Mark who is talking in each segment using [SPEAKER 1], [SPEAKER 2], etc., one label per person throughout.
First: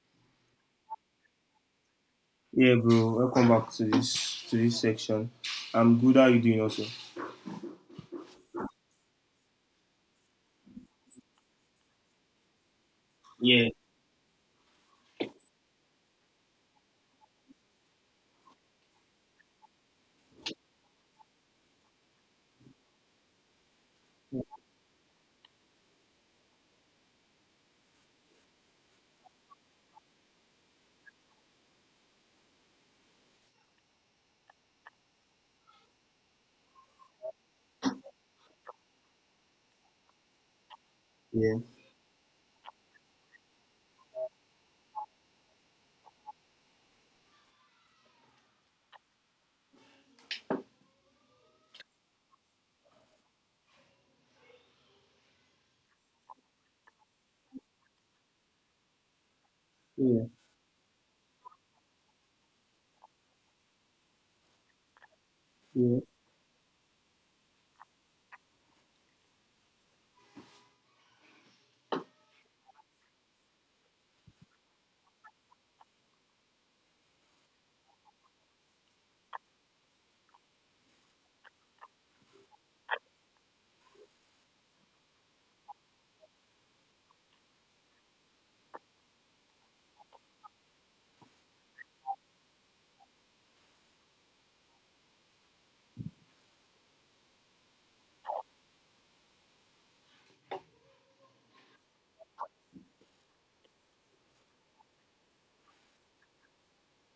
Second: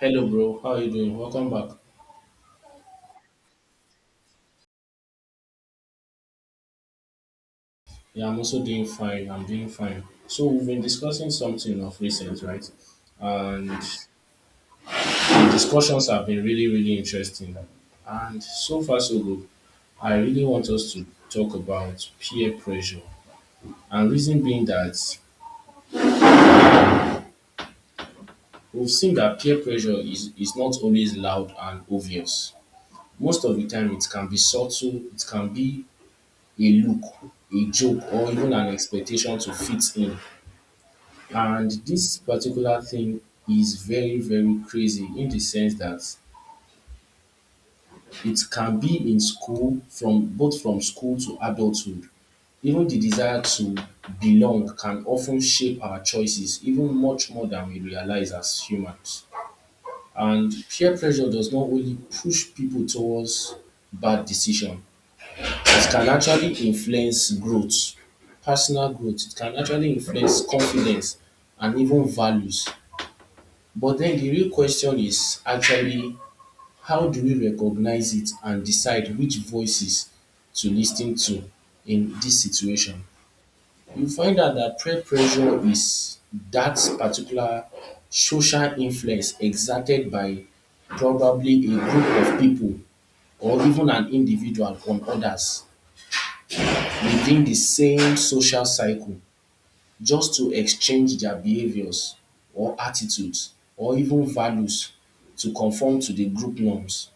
[SPEAKER 1] Hello, bro. How are you doing? Welcome back.
[SPEAKER 2] Yeah, bro. Welcome back to this section. I'm good. How you doing, also?
[SPEAKER 1] Yeah, I'm also doing fine. I'm doing fine. So we've been discussing something of recent, right?
[SPEAKER 2] Yeah,
[SPEAKER 1] And the discussions have been really, really interesting. And so far, so good. I really want us to talk about peer pressure. And reason being that we've seen that peer pressure is not always loud and obvious. Most of the time, it can be subtle, it can be a look, a joke, or even an expectation to fit in.
[SPEAKER 2] yeah,
[SPEAKER 1] And this particular thing is very, very crazy in the sense that it can be in school, from school to adulthood. Even the desire to belong can often shape our choices, even much more than we realize as humans.
[SPEAKER 2] yeah,
[SPEAKER 1] And peer pressure does not only push people towards bad decisions. It
[SPEAKER 2] yeah.
[SPEAKER 1] can actually influence growth, personal growth, it can actually influence confidence and even values. But then the real question is actually, how do we recognize it and decide which voices to listen to in this situation? You find out that peer pressure is that particular social influence exerted by probably a group of people or even an individual on others within the same social cycle, just to exchange their behaviors or attitudes or even values to conform to the group norms.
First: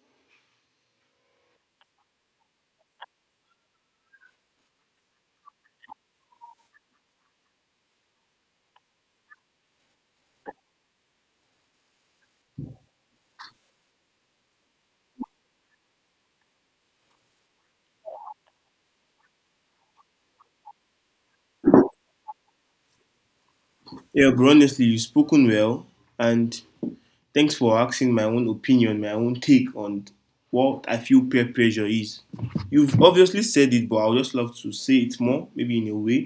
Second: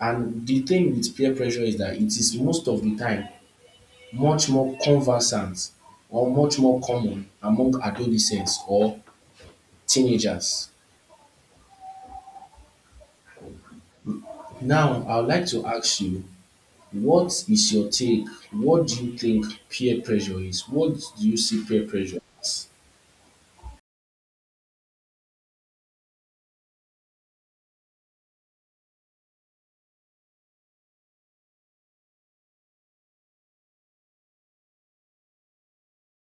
[SPEAKER 1] And the thing with peer pressure is that it is most of the time much more conversant or much more common among adolescents or teenagers. Now, I would like to ask you, what is your take? What do you think peer pressure is? What do you see peer pressure as?
[SPEAKER 2] Yeah, bro. Honestly, you've spoken well, and thanks for asking my own opinion, my own take on what I feel peer pressure is. You've obviously said it, but I would just love to say it more, maybe in a way.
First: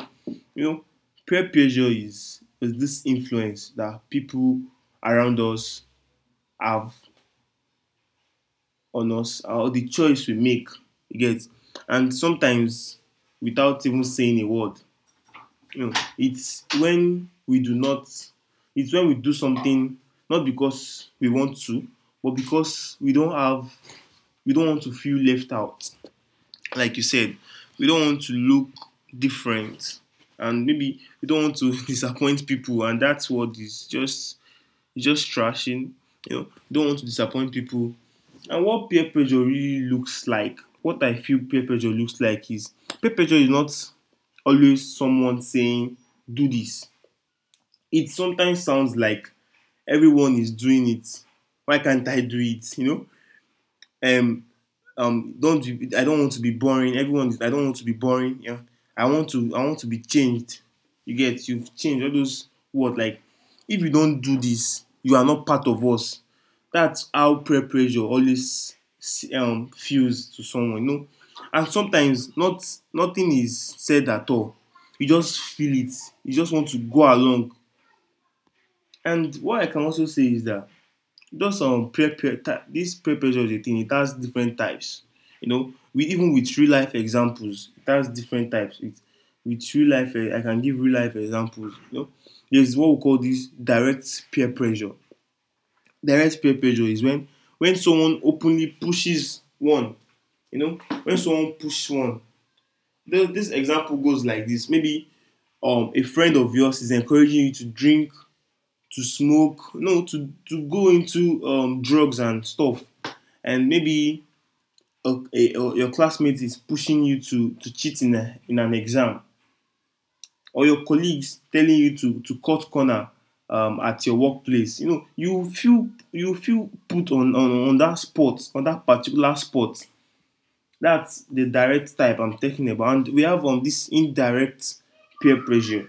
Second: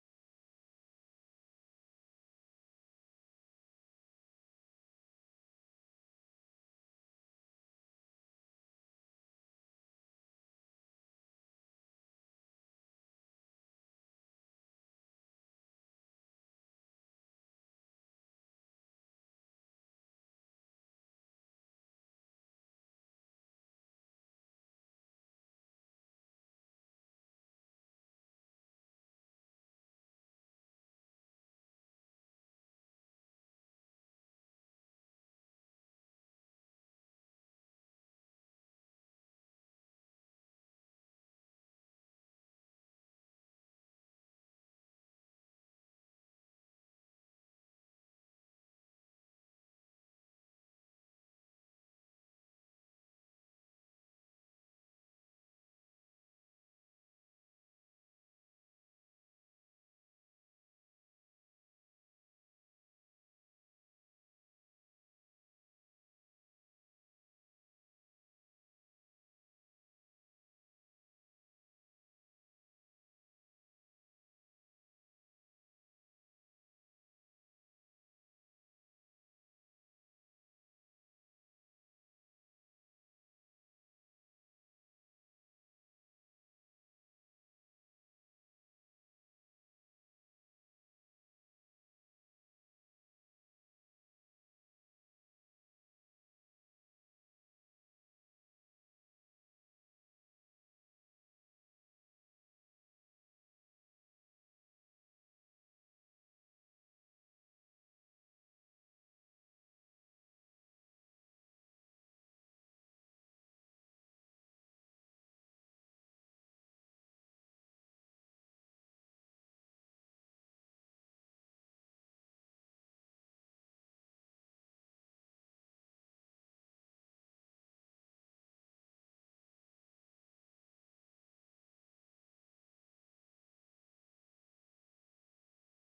[SPEAKER 2] You know, peer pressure is this influence that people around us have on us or the choice we make, you get, and sometimes without even saying a word, you know, it's when we do not it's when we do something not because we want to, but because we don't want to feel left out, like you said. We don't want to look different, and maybe we don't want to disappoint people. And that's what is just, it's just trashing, you know, don't want to disappoint people. And what peer pressure really looks like, what I feel peer pressure looks like is, peer pressure is not always someone saying, do this. It sometimes sounds like, everyone is doing it. Why can't I do it? You know? Don't be- I don't want to be boring. I don't want to be boring. Yeah. I want to be changed. You get, you've changed all those words like, if you don't do this, you are not part of us. That's how peer pressure always feels to someone, you know. And sometimes not, nothing is said at all. You just feel it. You just want to go along. And what I can also say is that, just peer, peer this peer pressure is a thing. It has different types. You know, we even with real life examples, it has different types. With real life, I can give real life examples. You know, there's what we call this direct peer pressure. Direct peer pressure is when someone openly pushes one, you know, when someone pushes one. This example goes like this, maybe a friend of yours is encouraging you to drink, to smoke, no, to go into drugs and stuff. And maybe your classmate is pushing you to cheat in an exam, or your colleagues telling you to cut corner at your workplace. You know, you feel, you feel put on, on that spot, on that particular spot. That's the direct type I'm talking about. And we have this indirect peer pressure.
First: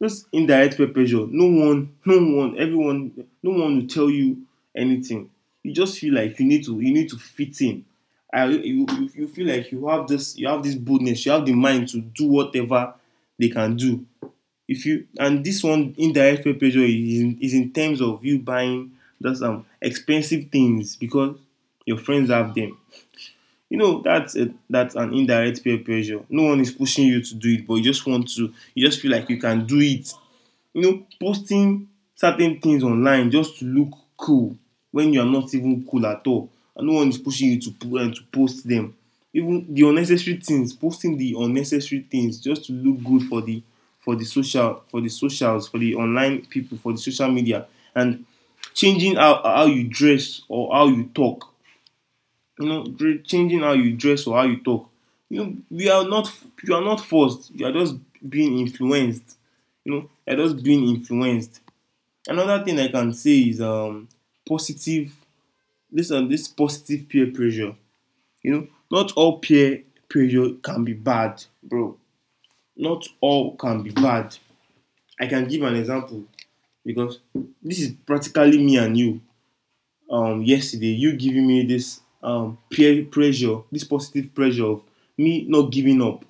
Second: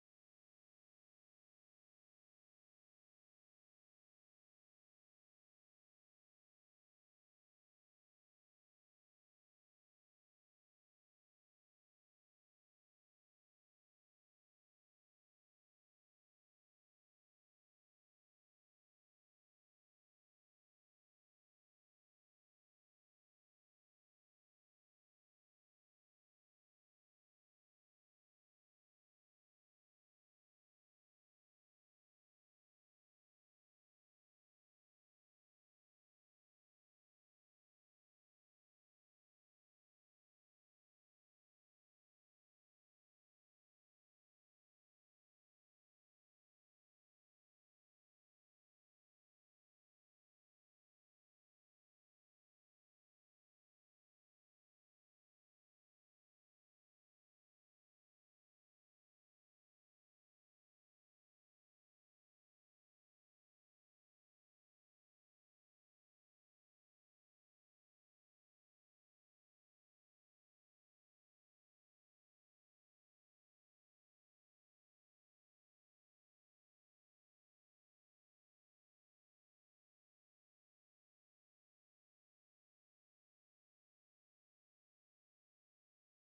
[SPEAKER 2] This indirect peer pressure, no one will tell you anything. You just feel like you need to, you need to fit in. I, you feel like you have this boldness, you have the mind to do whatever they can do. If you and This one indirect peer pressure is in terms of you buying just expensive things because your friends have them. You know, that's an indirect peer pressure. No one is pushing you to do it, but you just want to, you just feel like you can do it. You know, posting certain things online just to look cool, when you are not even cool at all. And no one is pushing you to to post them. Even the unnecessary things, posting the unnecessary things just to look good for the socials, for the online people, for the social media. And changing how you dress or how you talk. You know, changing how you dress or how you talk. You know, we are not you are not forced, you are just being influenced. You know, you are just being influenced. Another thing I can say is positive. Listen, this positive peer pressure, you know, not all peer pressure can be bad, bro. Not all can be bad. I can give an example, because this is practically me and you. Yesterday, you giving me this peer pressure, this positive pressure of me not giving up,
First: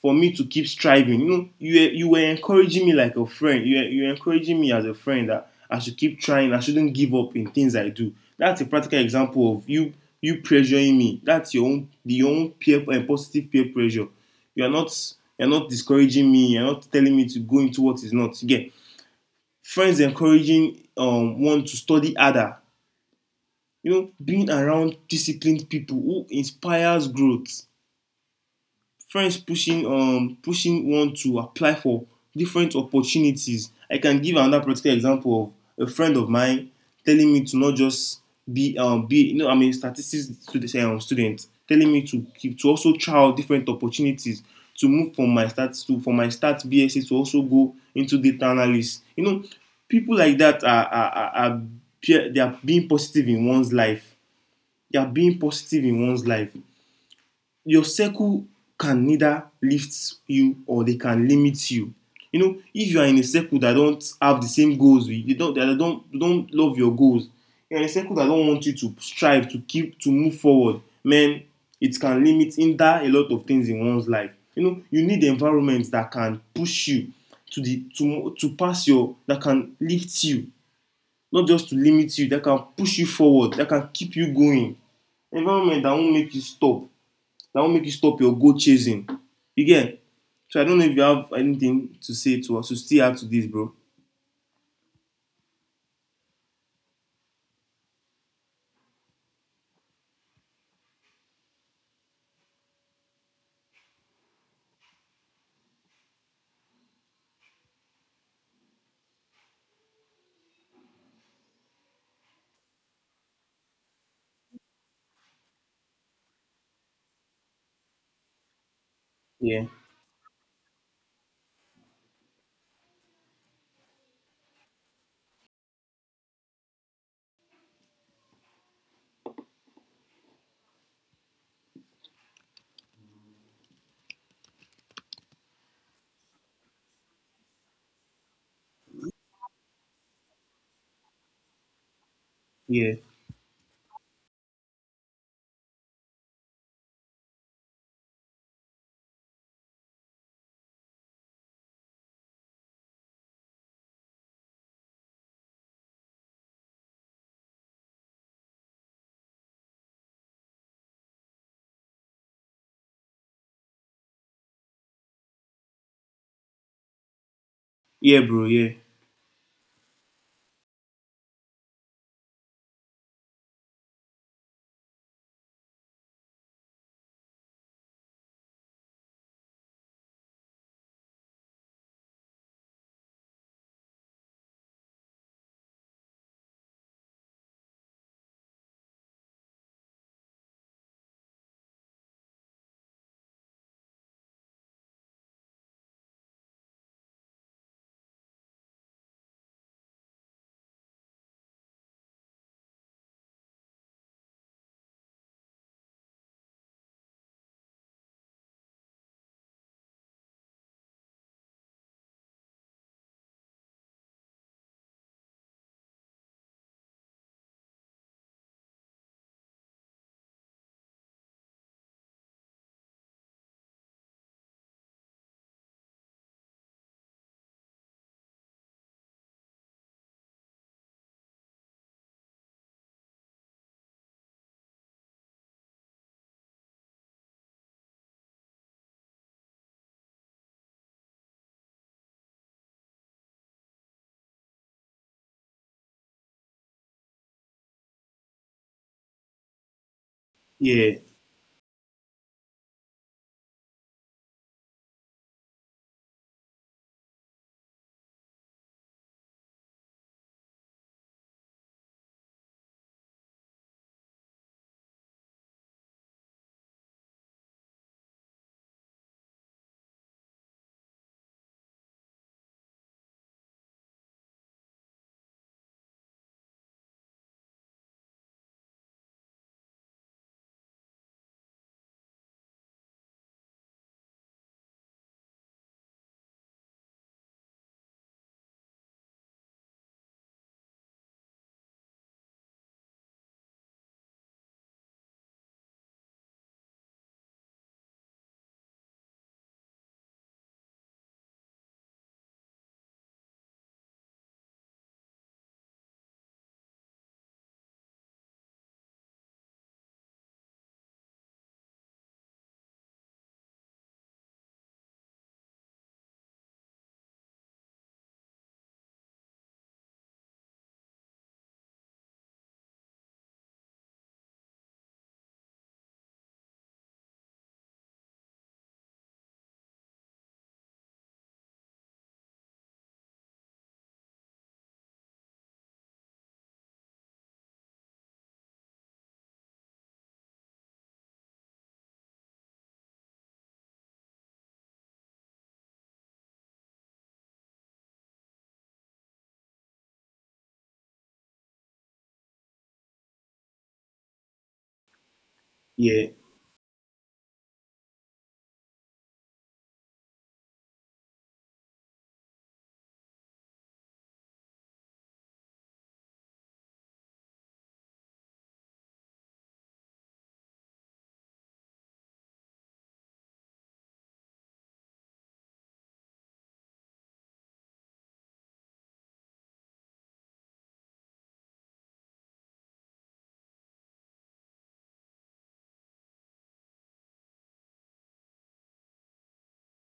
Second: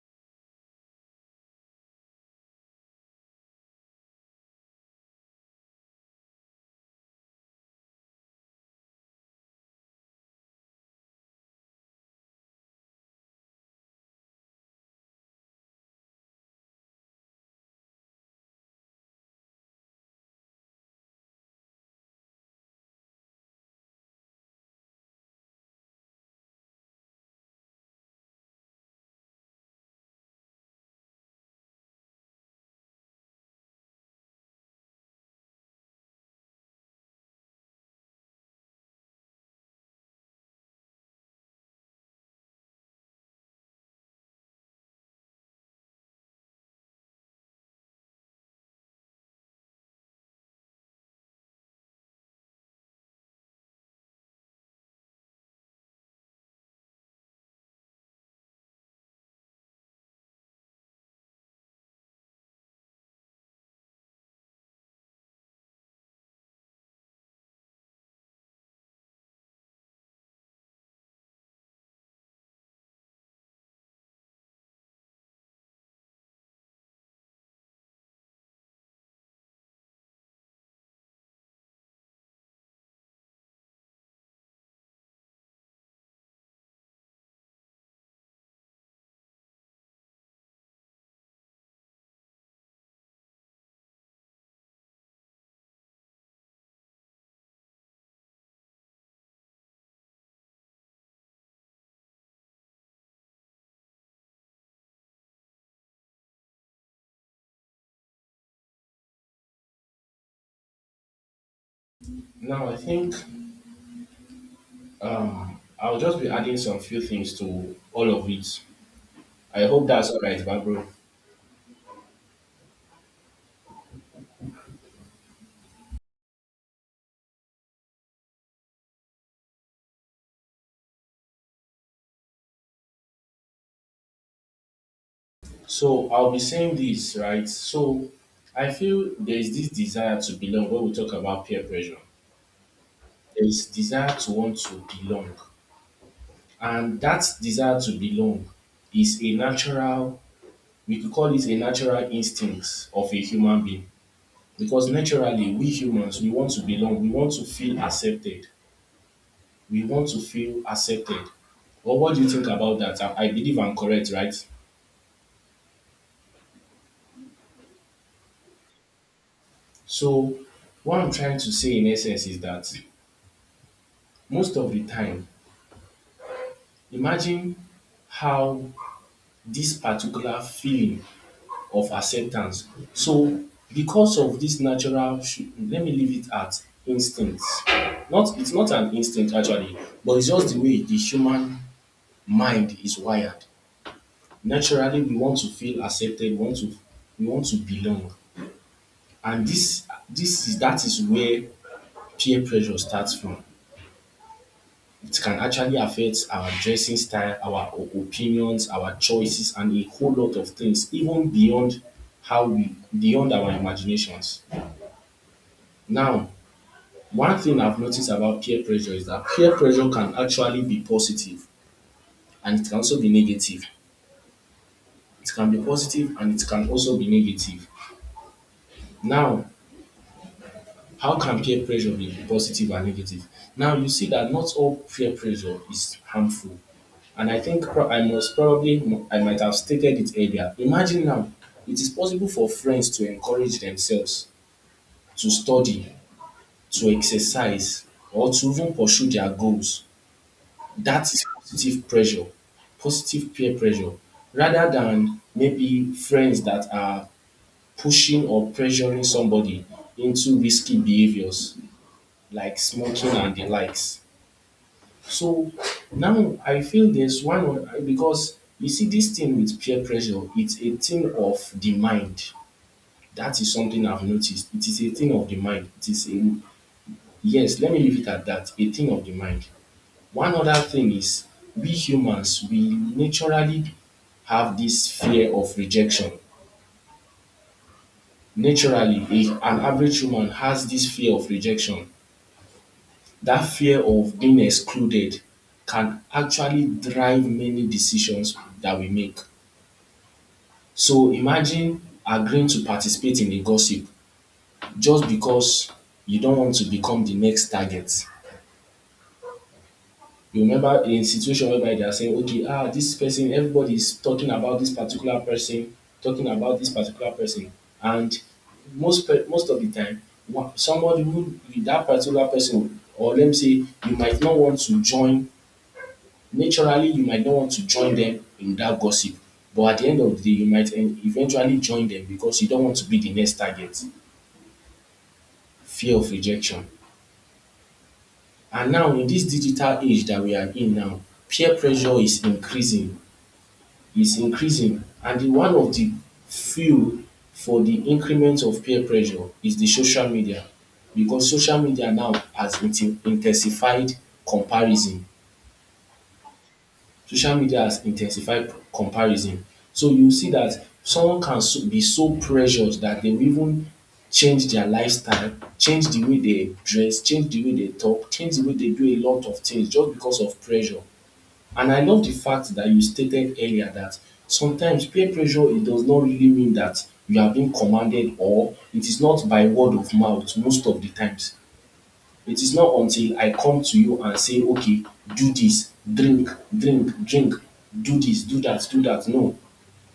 [SPEAKER 2] for me to keep striving. You know, you were encouraging me like a friend. You were encouraging me as a friend that I should keep trying. I shouldn't give up in things I do. That's a practical example of you pressuring me. That's your own peer and positive peer pressure. You are not you're not discouraging me. You're not telling me to go into what is not. Again, friends encouraging one to study harder. You know, being around disciplined people who inspires growth, friends pushing pushing one to apply for different opportunities. I can give another practical example of a friend of mine telling me to not just be be, you know, I'm a statistics student, telling me to keep to also try out different opportunities, to move from my start to from my start BSc to also go into data analysis. You know, people like that are, they are being positive in one's life. Yeah, being positive in one's life. Your circle can neither lift you, or they can limit you. You know, if you are in a circle that don't have the same goals, they don't don't love your goals, you're in a circle that don't want you to strive, to keep, to move forward, man, it can limit, hinder a lot of things in one's life. You know, you need environments that can push you to the to pass your that can lift you, not just to limit you, that can push you forward, that can keep you going. Environment that won't make you stop, that won't make you stop your goal chasing, you get. So I don't know if you have anything to say to us. So still add to this, bro.
[SPEAKER 1] Now, I think I'll just be adding some few things to all of it.
[SPEAKER 2] yeah
[SPEAKER 1] I hope that's all right, Barbara. So I'll be saying this, right? So I feel there is this desire to belong when we talk about peer pressure.
[SPEAKER 2] yeah
[SPEAKER 1] There is desire to want to belong. And that desire to belong is a natural, we could call it a natural instinct of a human being. Because naturally, we humans, we want to belong. We want to feel accepted. We want to feel accepted. Well, what do you think about that? I believe I'm correct, right?
[SPEAKER 2] yeah Bro,
[SPEAKER 1] So what I'm trying to say in essence is that most of the time, imagine how this particular feeling of acceptance. So because of this natural, let me leave it at instincts. Not it's not an instinct actually, but it's just the way the human mind is wired. Naturally, we want to feel accepted. We want to belong, and this is that is where peer pressure starts from. It can actually affect our dressing style, our opinions, our choices, and a whole lot of things, even beyond how we beyond our imaginations. Now, one thing I've noticed about peer pressure is that peer pressure can actually be positive and it can also be negative. It can be positive and it can also be negative. Now, how can peer pressure be positive and negative? Now you see that not all peer pressure is harmful, and I think I must probably, I might have stated it earlier. Imagine now, it is possible for friends to encourage themselves to study, to exercise, or to even pursue their goals.
[SPEAKER 2] yeah
[SPEAKER 1] That is positive pressure, positive peer pressure, rather than maybe friends that are pushing or pressuring somebody into risky behaviors like smoking and the likes. So now I feel because you see this thing with peer pressure, it's a thing of the mind. That is something I've noticed. It is a thing of the mind. It is a, yes, let me leave it at that. A thing of the mind. One other thing is we humans we naturally have this fear of rejection. Naturally, an average human has this fear of rejection. That fear of being excluded can actually drive many decisions that we make. So imagine agreeing to participate in a gossip just because you don't want to become the next target. You remember a situation whereby they are saying, okay, ah, this person, everybody is talking about this particular person, talking about this particular person, and most of the time, somebody who that particular person, or let me say, you might not want to join, naturally you might not want to join them in that gossip, but at the end of the day, you might eventually join them because you don't want to be the next target. Fear of rejection. And now in this digital age that we are in now, peer pressure is increasing, and the one of the fuel for the increment of peer pressure is the social media, because social media now has intensified comparison.
[SPEAKER 2] yeah
[SPEAKER 1] Social media has intensified comparison. So you see that someone can so be so pressured that they will even change their lifestyle, change the way they dress, change the way they talk, change the way they do a lot of things just because of pressure. And I love the fact that you stated earlier that sometimes peer pressure, it does not really mean that you are being commanded or it is not by word of mouth most of the times. It is not until I come to you and say, okay, do this, drink, drink, drink, do this, do that, do that. No.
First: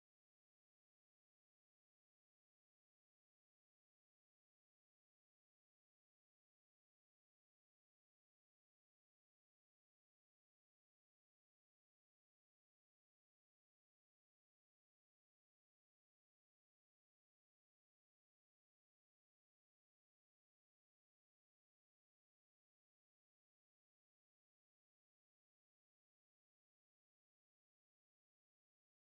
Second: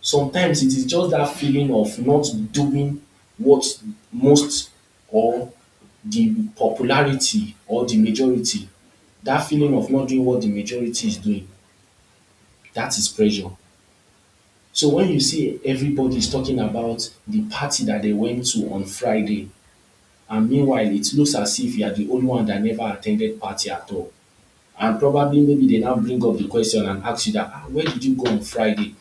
[SPEAKER 1] Sometimes it is just that feeling of not doing what most or the popularity or the majority, that feeling of not doing what the majority is doing, that is pressure. So when you see everybody is talking about the party that they went to on Friday, and meanwhile it looks as if you are the only one that never attended party at all. And probably maybe they now bring up the question and ask you that, ah, where did you go on Friday?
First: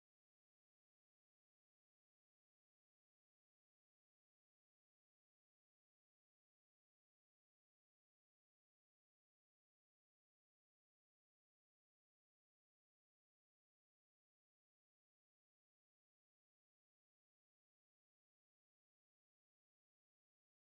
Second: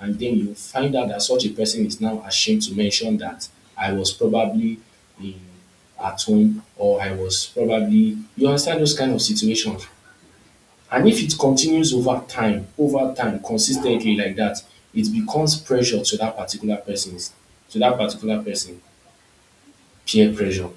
[SPEAKER 1] And then you find out that such a person is now ashamed to mention that I was probably in, at home or I was probably, you understand those kind of situations. And if it continues over time, consistently like that, it becomes pressure to that particular person's, to that particular person, peer pressure.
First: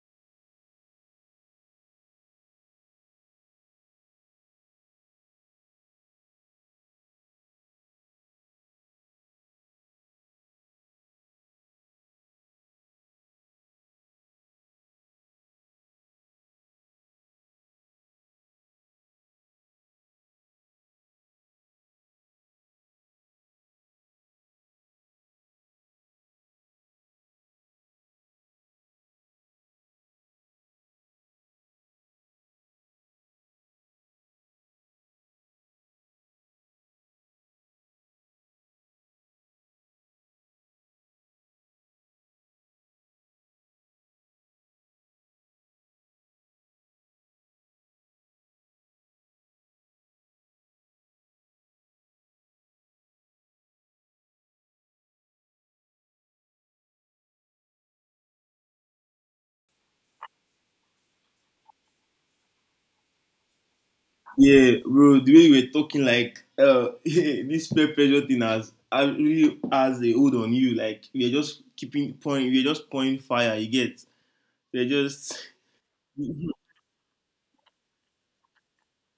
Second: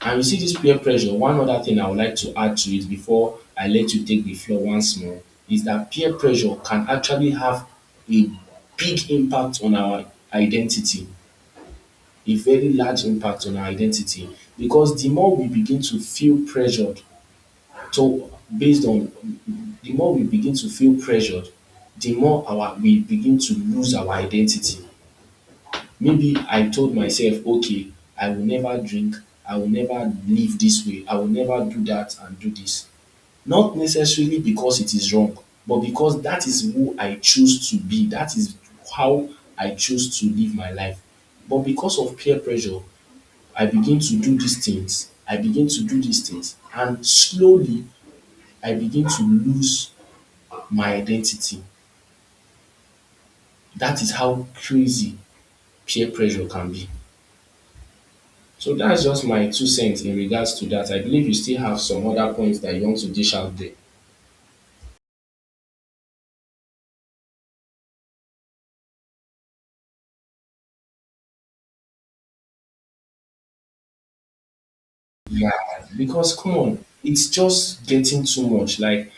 [SPEAKER 1] And you see this peer pressure, one other thing I would like to add to it before I let you take the floor once more is that peer pressure can actually have a big impact on our identity, a very large impact on our identity. Because the more we begin to feel pressured, so based on the more we begin to feel pressured, the more our we begin to lose our identity. Maybe I told myself, okay, I will never drink, I will never live this way, I will never do that and do this. Not necessarily because it is wrong, but because that is who I choose to be, that is how I choose to live my life. But because of peer pressure, I begin to do these things, I begin to do these things, and slowly I begin to lose my identity. That is how crazy peer pressure can be. So that's just my two cents in regards to that. I believe you still have some other points that you want to dish out there.
[SPEAKER 2] yeah, bro, the way you were talking like this peer pressure thing has really has a hold on you. Like, we are just keeping point, we are just pouring fire, you get. We are just
[SPEAKER 1] Yeah, because come on, it's just getting too much. Like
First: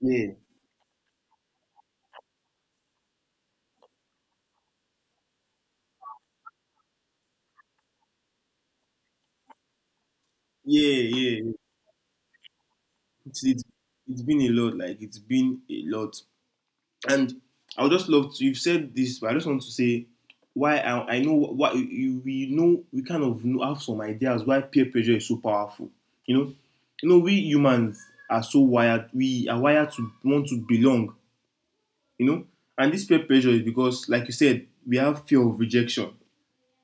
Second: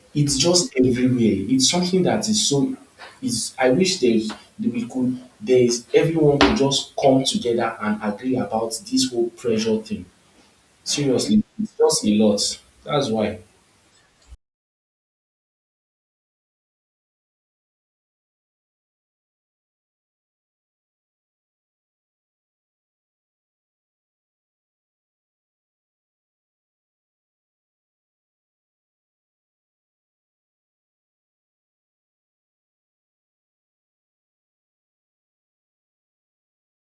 [SPEAKER 2] yeah
[SPEAKER 1] it's just everywhere. It's something that is so. Is I wish there's that we could there is everyone could just come together and agree about this whole pressure thing.
[SPEAKER 2] yeah
[SPEAKER 1] Seriously,
[SPEAKER 2] yeah
[SPEAKER 1] it's just a lot. That's why.
[SPEAKER 2] It's it's been a lot, like it's been a lot. And I would just love to, you've said this, but I just want to say why I know what you, we know. We kind of know, have some ideas why peer pressure is so powerful. You know, you know we humans are so wired. We are wired to want to belong. You know, and this peer pressure is because, like you said, we have fear of rejection.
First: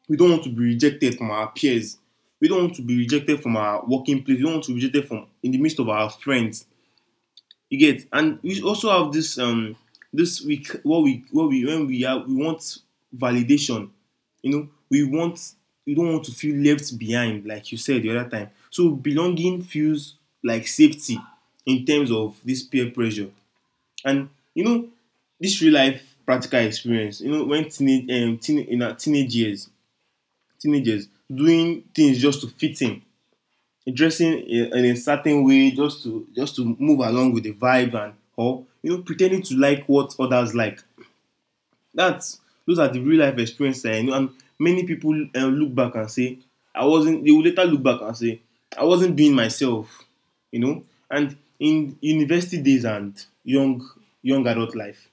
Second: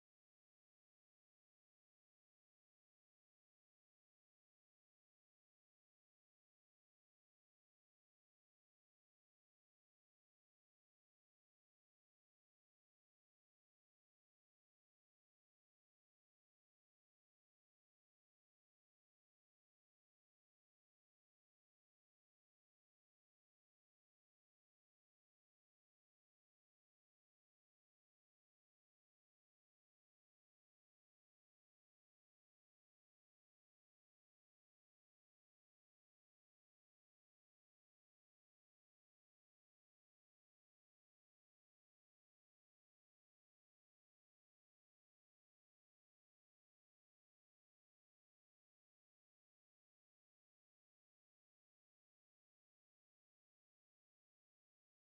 [SPEAKER 2] We don't want to be rejected from our peers. We don't want to be rejected from our working place. We don't want to be rejected from in the midst of our friends. You get, and we also have this this week what we when we are we want validation. You know, we want, we don't want to feel left behind, like you said the other time. So belonging feels like safety in terms of this peer pressure. And, you know, this real life practical experience. You know, when in our teenage years, teenagers doing things just to fit in, dressing in a certain way just to, just to move along with the vibe, and or you know pretending to like what others like. That's, those are the real life experiences I know. And many people look back and say, I wasn't. They will later look back and say, I wasn't being myself, you know. And in university days and young adult life,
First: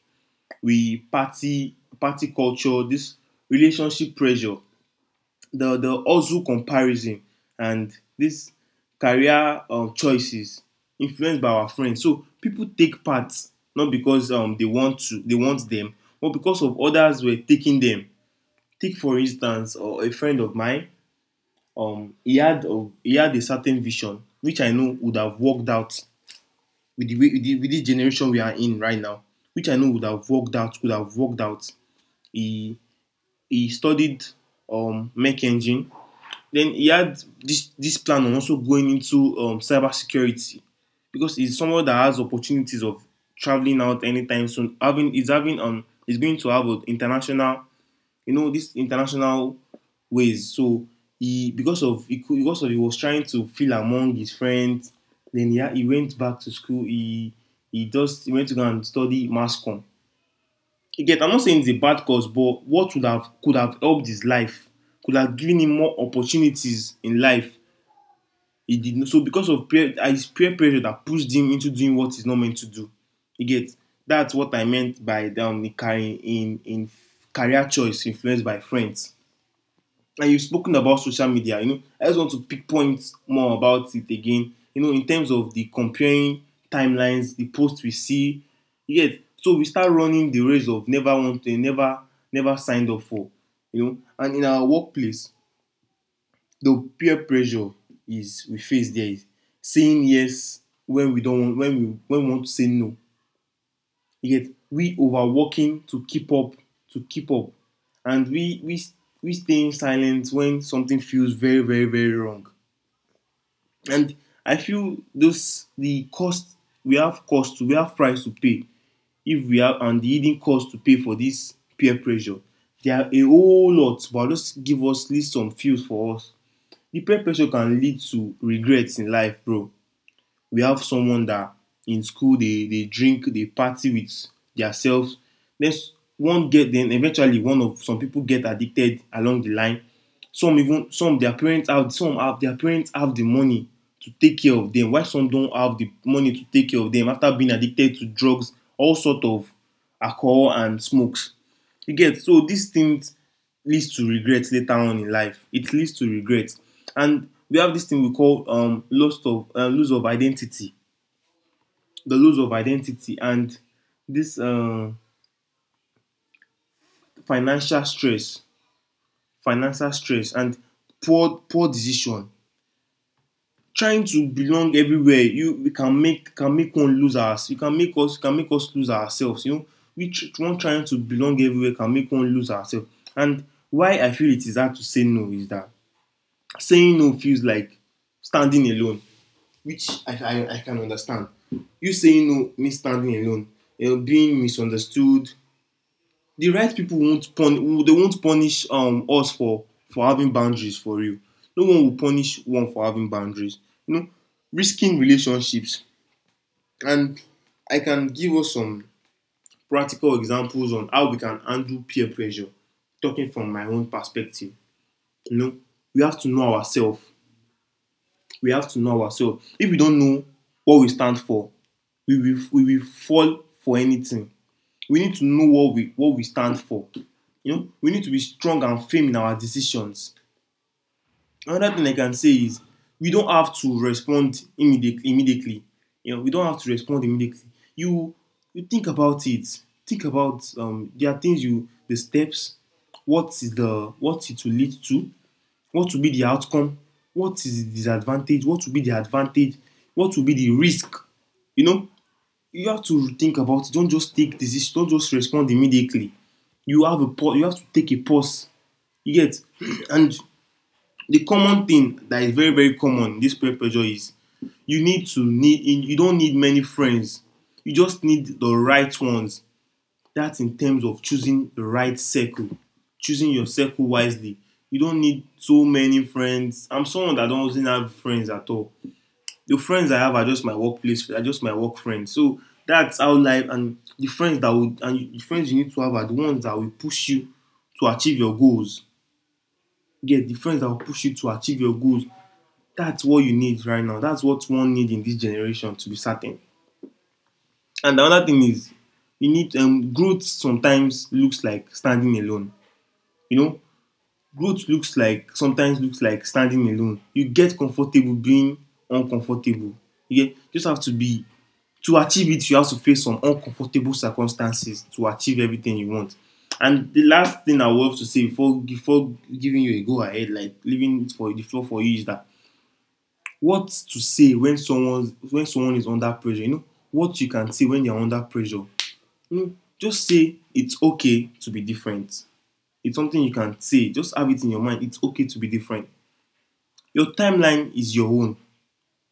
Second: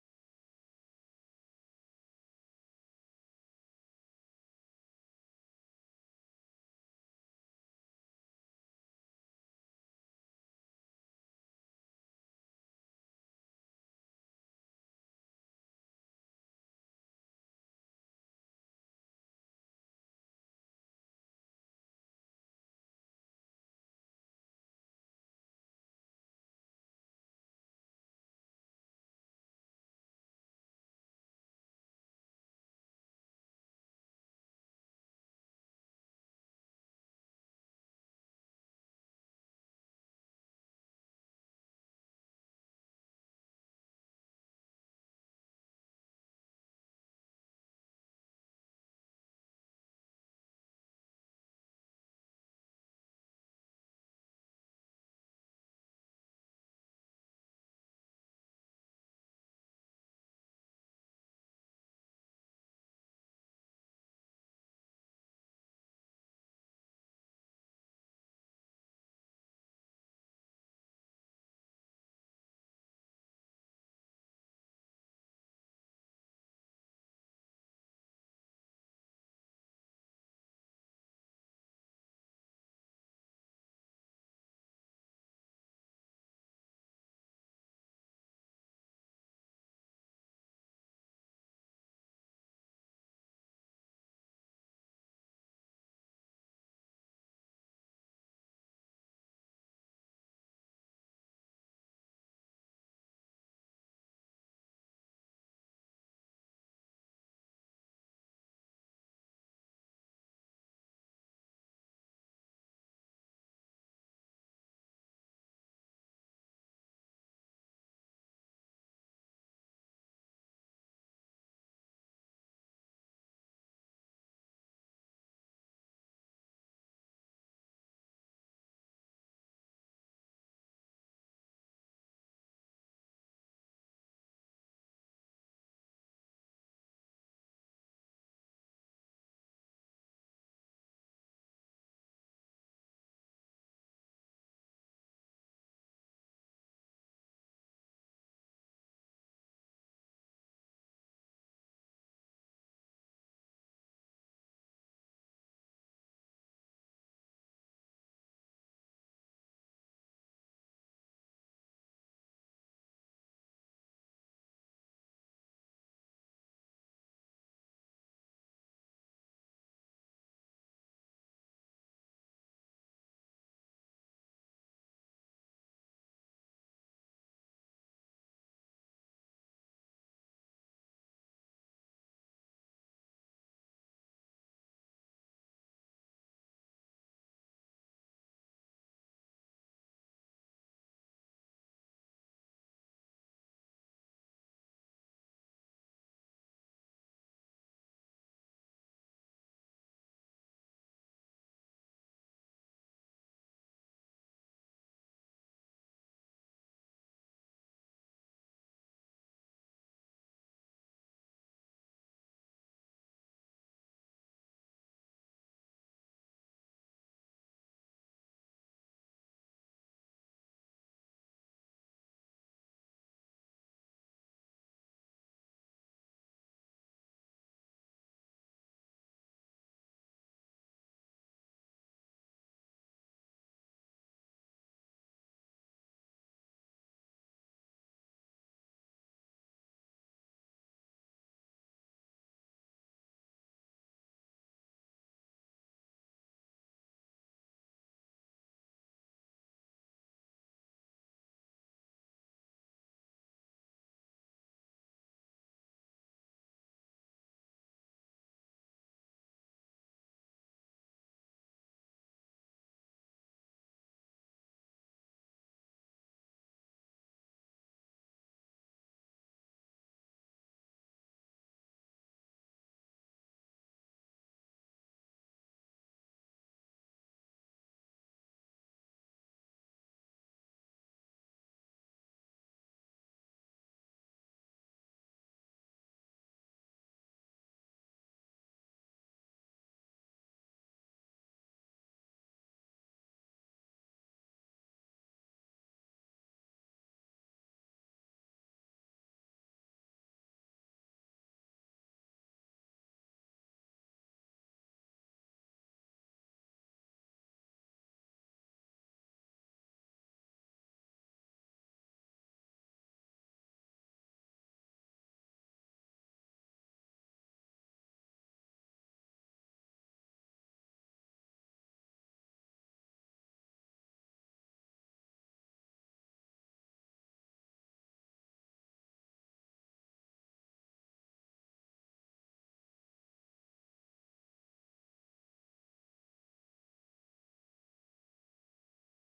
[SPEAKER 2] we party culture, this relationship pressure, the also comparison, and this career choices influenced by our friends. So people take part not because they want to, they want them, but because of others were taking them. Take for instance, a friend of mine. He had a certain vision which I know would have worked out with the way with the generation we are in right now, which I know would have worked out could have worked out. He he studied mech engine. Then he had this plan on also going into cybersecurity, because he's someone that has opportunities of traveling out anytime soon. Having is going to have an international, you know, this international ways. So he, because of he was trying to feel among his friends. Then he went back to school. He went to go and study mass com. You get, I'm not saying it's a bad cause, but what would have could have helped his life, could have given him more opportunities in life he did not, so because of peer his peer pressure that pushed him into doing what he's not meant to do, you get. That's what I meant by the carrying in career choice influenced by friends. And you've spoken about social media, you know, I just want to pick points more about it again, you know, in terms of the comparing timelines, the posts we see, you get. So we start running the race of never wanting, never signed up for, you know. And in our workplace the peer pressure is we face, there is saying yes when we want to say no. You get, we overworking to keep up, and we staying silent when something feels very wrong. And I feel those the cost, we have cost, we have price to pay if we have, and the hidden cost to pay for this peer pressure. There are a whole lot, but I'll just give us list some few for us. The peer pressure can lead to regrets in life, bro. We have someone that in school they drink, they party with themselves. Then one get then eventually one of some people get addicted along the line. Some, even some their parents have, some have their parents have the money to take care of them. Why some don't have the money to take care of them after being addicted to drugs, all sort of alcohol and smokes. You get, so these things leads to regret later on in life. It leads to regret. And we have this thing we call loss of lose of identity, the lose of identity, and this financial stress, financial stress, and poor decision. Trying to belong everywhere, you we can make one lose us. You can make us lose ourselves. You know, one trying to belong everywhere can make one lose ourselves. And why I feel it is hard to say no is that saying no feels like standing alone, which I can understand. You saying no, me standing alone, being misunderstood. The right people won't they won't punish us for having boundaries for you. No one will punish one for having boundaries. You know, risking relationships. And I can give us some practical examples on how we can handle peer pressure. Talking from my own perspective, you know, we have to know ourselves. We have to know ourselves. If we don't know what we stand for, we will fall for anything. We need to know what we stand for, you know. We need to be strong and firm in our decisions. Another thing I can say is we don't have to respond immediately, you know. We don't have to respond immediately. you you think about it. Think about there are things, you the steps, what is the, what it will lead to, what will be the outcome, what is the disadvantage, what will be the advantage, what will be the risk, you know. You have to think about it. Don't just take decision. Don't just respond immediately. You have a pause. You have to take a pause. You get. And the common thing that is very very common in this peer pressure is you need to need. You don't need many friends. You just need the right ones. That's in terms of choosing the right circle, choosing your circle wisely. You don't need so many friends. I'm someone that doesn't have friends at all. The friends I have are just my workplace, are just my work friends. So that's how life, and the friends that would, and the friends you need to have are the ones that will push you to achieve your goals. Get, yeah, the friends that will push you to achieve your goals. That's what you need right now. That's what one need in this generation to be certain. And the other thing is, you need growth. Sometimes looks like standing alone. You know, growth looks like, sometimes looks like standing alone. You get comfortable being uncomfortable. You get, just have to be, to achieve it, you have to face some uncomfortable circumstances to achieve everything you want. And the last thing I want to say before giving you a go ahead, like leaving it for the floor for you, is that what to say when someone is under pressure. You know what you can say when they are under pressure. You know, just say it's okay to be different. It's something you can say. Just have it in your mind. It's okay to be different. Your timeline is your own.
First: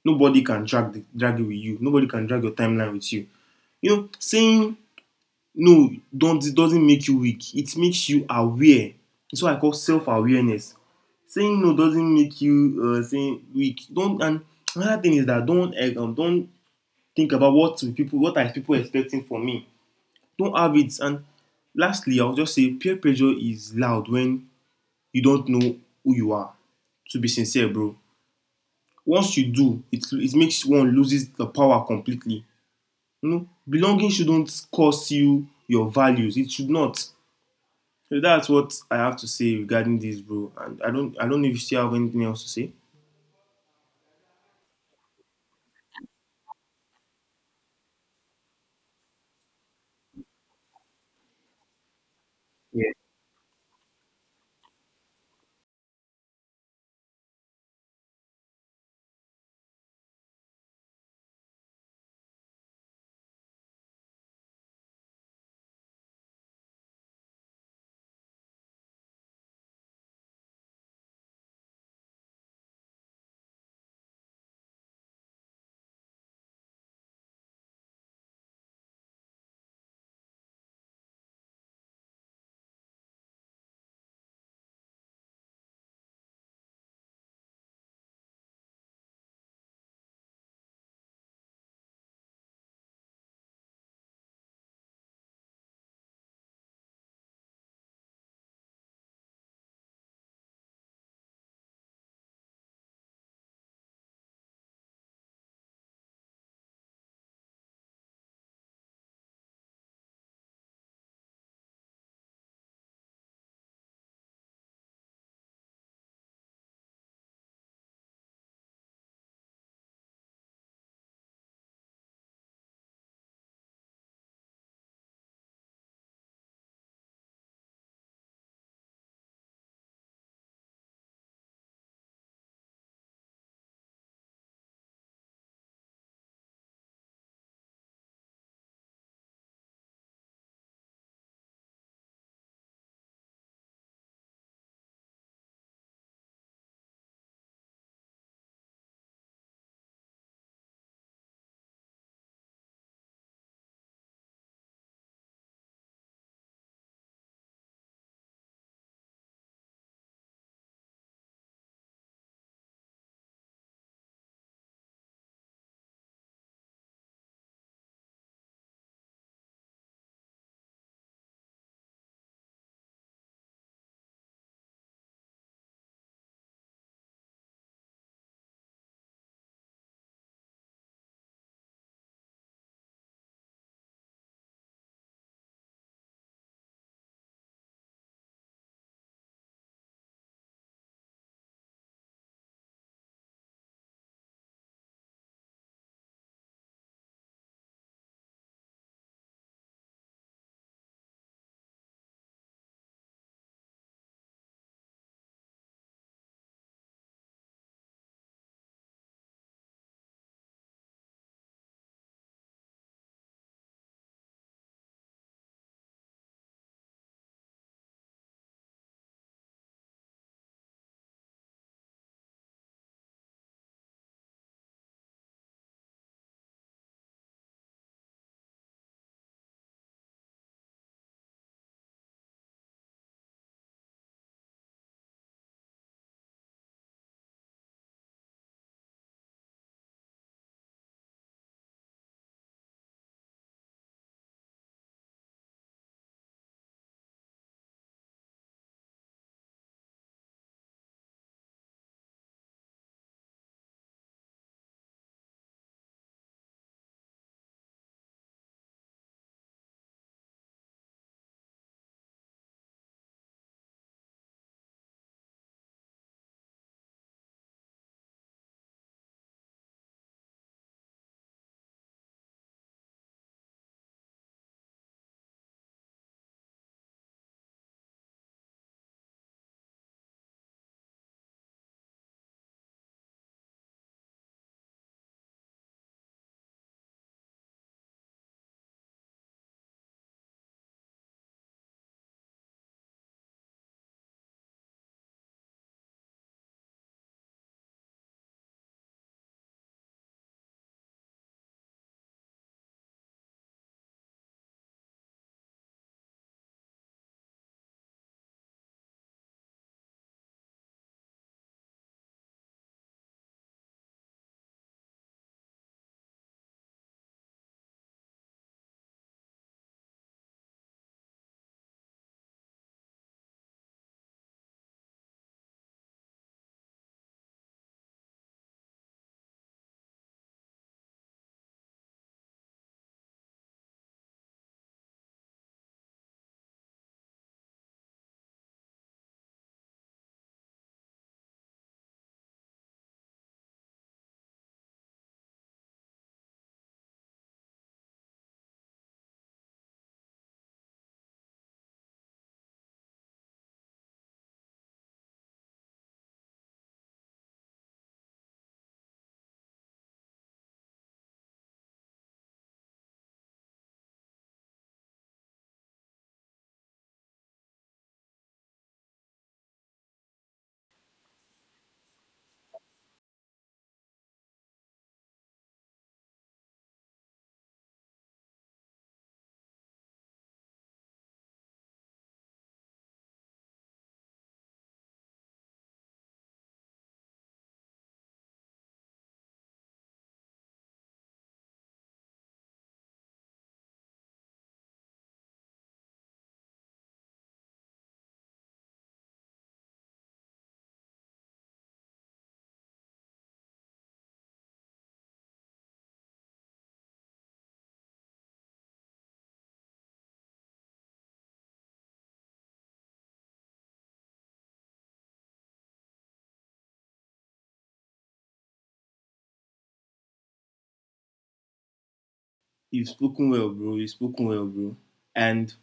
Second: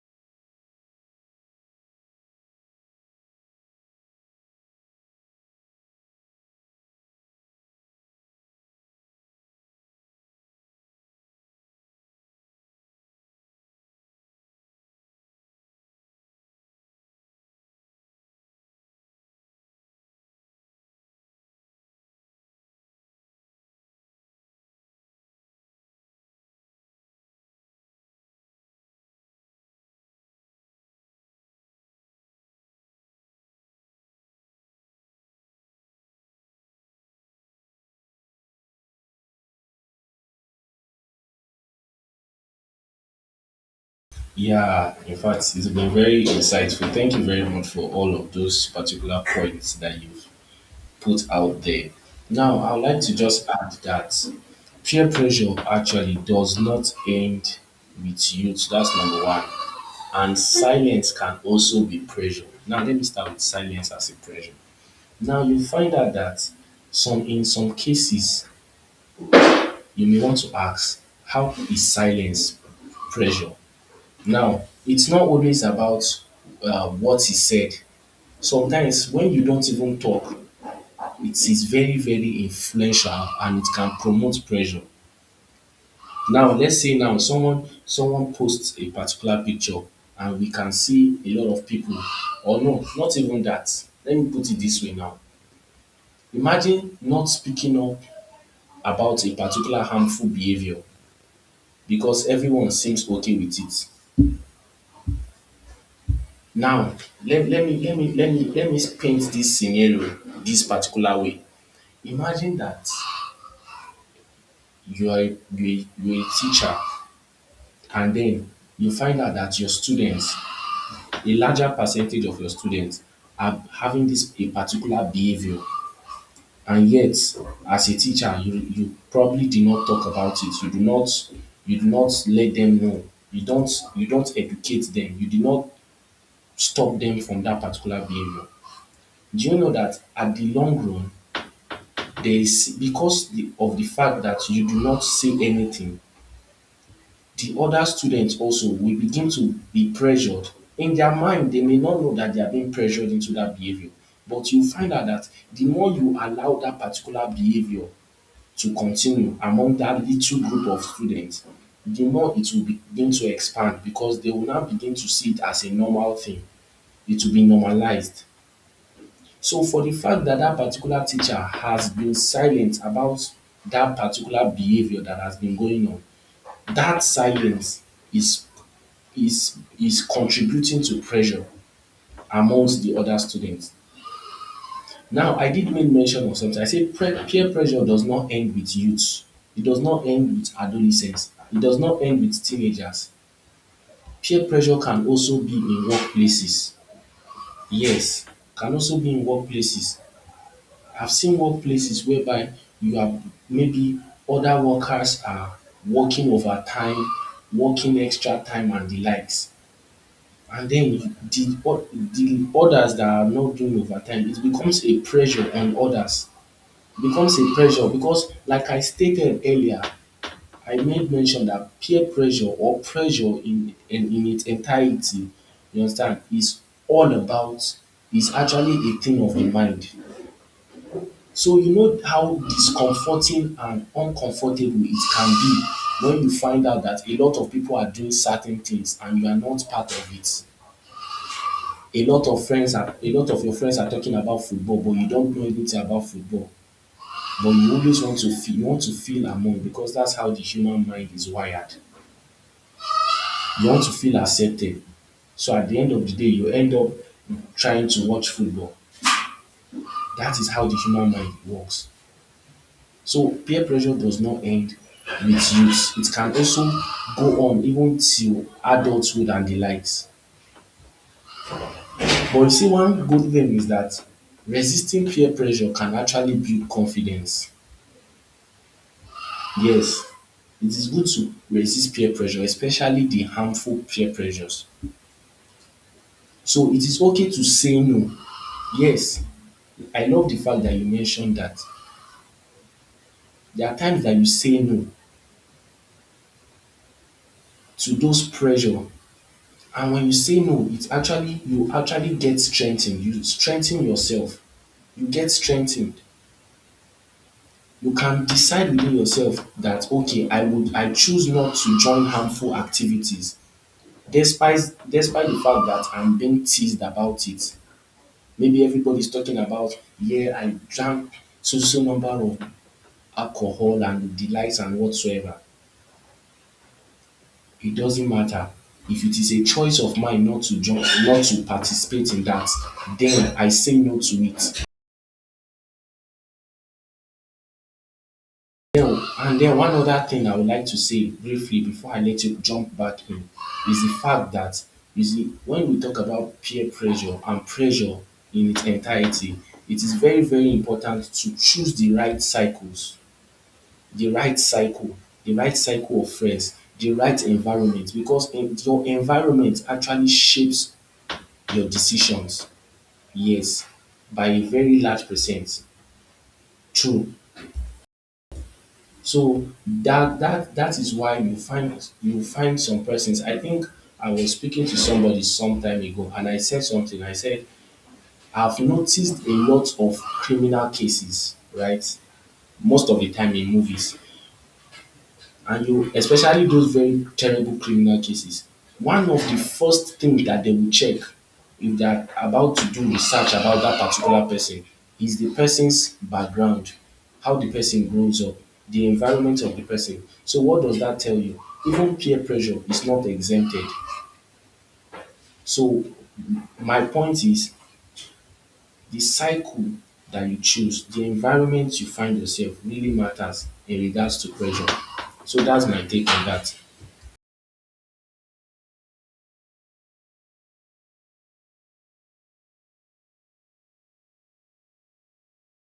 [SPEAKER 2] Nobody can drag it with you. Nobody can drag your timeline with you. You know, saying no don't, it doesn't make you weak. It makes you aware. It's what I call self-awareness. Saying no doesn't make you saying weak. Don't and another thing is that don't think about what are people expecting from me. Don't have it. And lastly, I'll just say peer pressure is loud when you don't know who you are. To be sincere, bro. Once you do, it makes one loses the power completely. You know, belonging shouldn't cost you your values. It should not. So that's what I have to say regarding this, bro. And I don't know if you still have anything else to say.
[SPEAKER 1] Yeah, in fact, it's been very insightful. Thank you very much for all of those particular points that you've put out there. Now, I would
[SPEAKER 2] Yeah.
[SPEAKER 1] like to just add that peer pressure actually does not end with youth. That's number one. And silence can also be pressure. Now, let me start with silence as a pressure. Now, you find out that some in some cases you may want to ask, how is silence pressure? Now, it's not always about what is said. Sometimes when you don't even talk, it is very very influential and it can promote pressure. Now let's say now someone posts a particular picture and we can see a lot of people, or no, not even that, let me put it this way now. Imagine not speaking up about a particular harmful behavior because everyone seems okay with it. Now, let, let me let me let me let me paint this scenario this particular way. Imagine that you are a, you are a, you are a teacher. And then you find out that your students, a larger percentage of your students are having this a particular behavior. And yet, as a teacher, you probably did not talk about it. You do not, let them know. You don't, educate them. You do not stop them from that particular behavior. Do you know that at the long run, there is because of the fact that you do not say anything, the other students also will begin to be pressured. In their mind, they may not know that they are being pressured into that behavior, but you find out that the more you allow that particular behavior to continue among that little group of students, the more it will begin to expand because they will now begin to see it as a normal thing. It will be normalized. So, for the fact that that particular teacher has been silent about that particular behavior that has been going on, that silence is is contributing to pressure amongst the other students. Now, I did make mention of something. I said peer pressure does not end with youth. It does not end with adolescents. It does not end with teenagers. Peer pressure can also be in workplaces. Yes, can also be in workplaces. I've seen workplaces whereby you have maybe other workers are working overtime, working extra time and the likes. And then with the others that are not doing overtime, it becomes a pressure on others. It becomes a pressure because, like I stated earlier, I made mention that peer pressure or pressure in its entirety, you understand, is all about is actually a thing of the mind. So you know how discomforting and uncomfortable it can be when you find out that a lot of people are doing certain things and you are not part of it. A lot of your friends are talking about football, but you don't know anything about football, but you always want to feel among, because that's how the human mind is wired. You want to feel accepted. So at the end of the day, you end up trying to watch football. That is how the human mind works. So peer pressure does not end with youth. It can also go on even till adulthood and the likes. But you see, one good thing is that resisting peer pressure can actually build confidence. Yes, it is good to resist peer pressure, especially the harmful peer pressures. So it is okay to say no. Yes, I love the fact that you mentioned that. There are times that you say no to those pressure, and when you say no, it actually you actually get strengthened. You strengthen yourself. You get strengthened. You can decide within yourself that okay, I choose not to join harmful activities, despite despite the fact that I'm being teased about it. Maybe everybody's talking about, yeah, I drank so so number of alcohol and the likes and whatsoever. It doesn't matter. If it is a choice of mine not to join, not to participate in that, then I say no to it. And then one other thing I would like to say briefly before I let you jump back in is the fact that you see, when we talk about peer pressure and pressure in its entirety, it is very, very important to choose the right cycle, the right cycle of friends, the right environment, because your environment actually shapes your decisions. Yes, by a very large percent. True. So that is why you find some persons. I think I was speaking to somebody some time ago, and I said something. I said I've noticed a lot of criminal cases, right? Most of the time in movies, and you especially those very terrible criminal cases, one of the first things that they will check if they are about to do research about that particular person is the person's background, how the person grows up, the environment of the person. So what does that tell you? Even peer pressure is not exempted. So my point is the cycle that you choose, the environment you find yourself, really matters in regards to pressure. So that's my take on that.
[SPEAKER 2] You've spoken well, bro. You've spoken well, bro. And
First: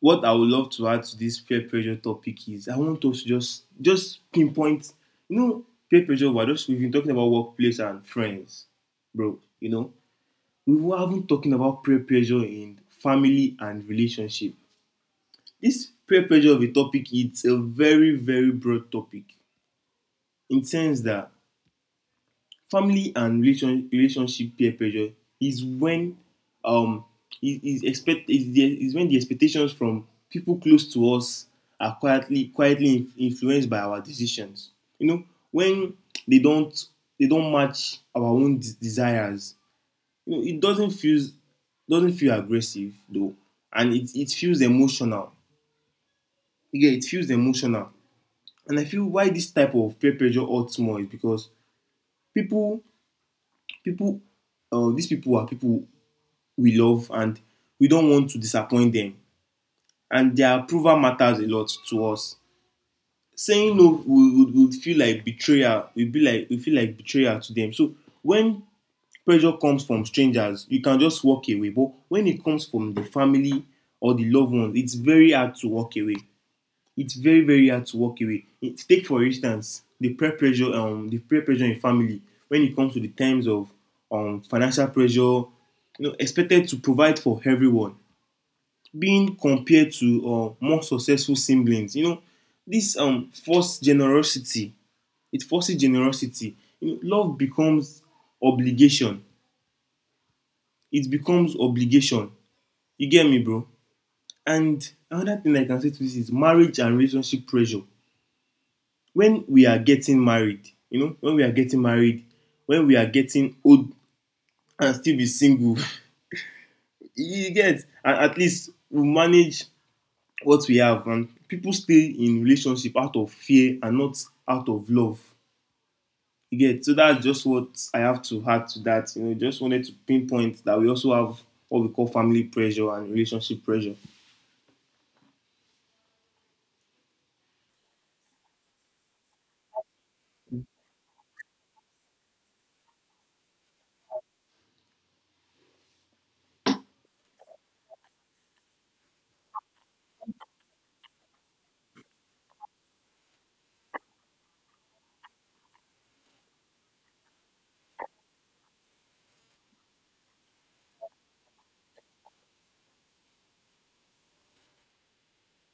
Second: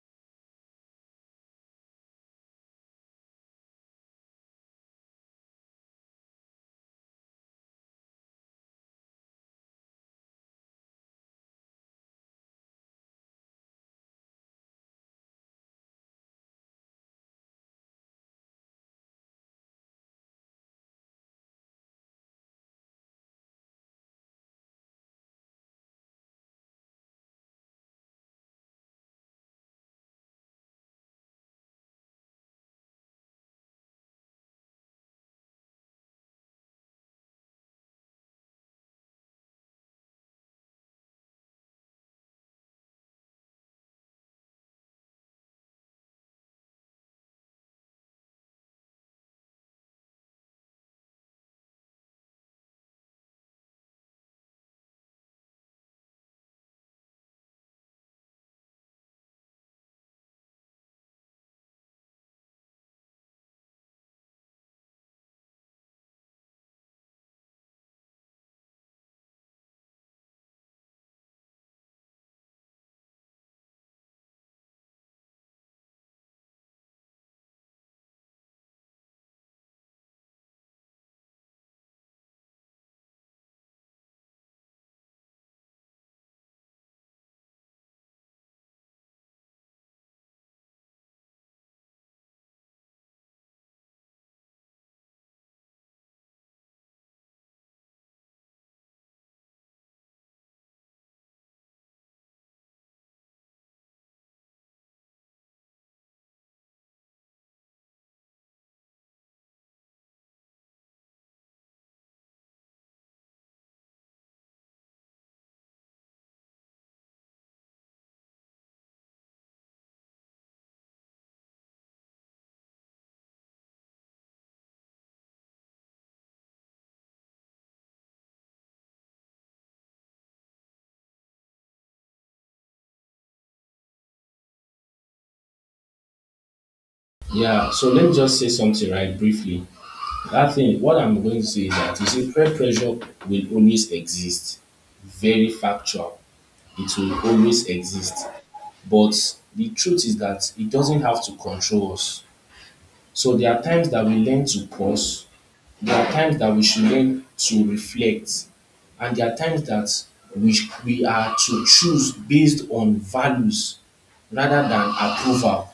[SPEAKER 2] what I would love to add to this peer pressure topic is I want us to just pinpoint, you know, peer pressure. We're just, we've been talking about workplace and friends, bro. You know, we haven't talking about peer pressure in family and relationship. This peer pressure of a topic, it's a very very broad topic in the sense that family and relationship peer pressure is when um is when the expectations from people close to us are quietly influenced by our decisions, you know, when they don't they don't match our own desires, you know. It doesn't feel, doesn't feel aggressive though, and it feels emotional. Yeah, it feels emotional. And I feel why this type of peer pressure hurts more is because people people these people are people we love, and we don't want to disappoint them. And their approval matters a lot to us. Saying no would feel like betrayal. We feel like betrayal to them. So when pressure comes from strangers, you can just walk away. But when it comes from the family or the loved ones, it's very hard to walk away. It's very very hard to walk away. It, take for instance the peer pressure in family, when it comes to the times of financial pressure, you know, expected to provide for everyone, being compared to more successful siblings. You know, this forced generosity. It forces generosity. You know, love becomes obligation. It becomes obligation. You get me, bro? And another thing I can say to this is marriage and relationship pressure. When we are getting married, when we are getting old and still be single, you get, and at least we manage what we have, and people stay in relationship out of fear and not out of love, you get. So that's just what I have to add to that, you know. Just wanted to pinpoint that we also have what we call family pressure and relationship pressure.
[SPEAKER 1] Yeah, so let me just say something right briefly. That thing, what I'm going to say is that you see, peer pressure will always exist. Very factual. It will always exist. But the truth is that it doesn't have to control us. So there are times that we learn to pause. There are times that we should learn to reflect. And there are times that we are to choose based on values rather than approval.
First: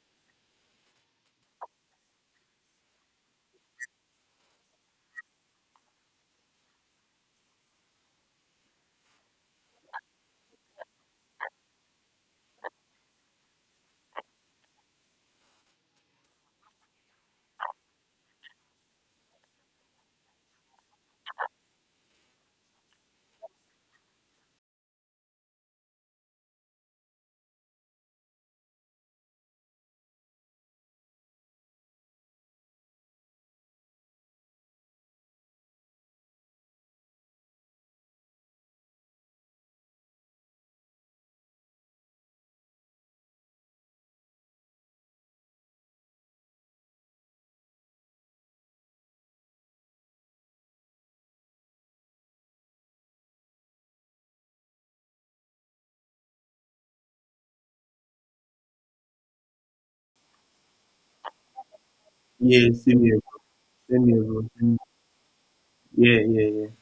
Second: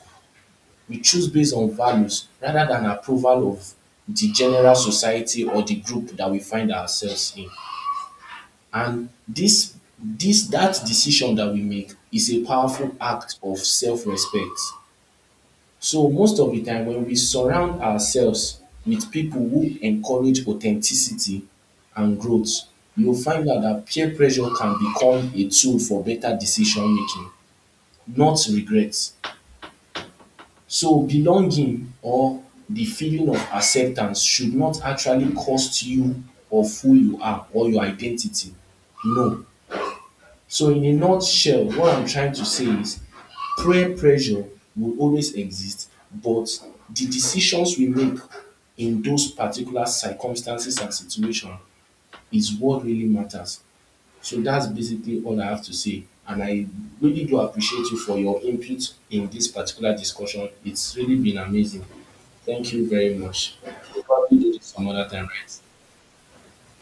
[SPEAKER 1] We choose based on values rather than approval of the general society or the group that we find ourselves in. And this that decision that we make is a powerful act of self-respect. So most of the time when we surround ourselves with people who encourage authenticity and growth, you'll find out that peer pressure can become a tool for better decision making, not regret. So belonging or the feeling of acceptance should not actually cost you of who you are or your identity. No. So in a nutshell, what I'm trying to say is prayer pressure will always exist, but the decisions we make in those particular circumstances and situation is what really matters. So that's basically all I have to say. And I really do appreciate you for your input in this particular discussion. It's really been amazing.
[SPEAKER 2] Yeah,
[SPEAKER 1] Thank you
[SPEAKER 2] same
[SPEAKER 1] very
[SPEAKER 2] here.
[SPEAKER 1] much. We'll
[SPEAKER 2] Same here,
[SPEAKER 1] probably
[SPEAKER 2] bro.
[SPEAKER 1] do this some other time, right?
[SPEAKER 2] Yeah, yeah, yeah.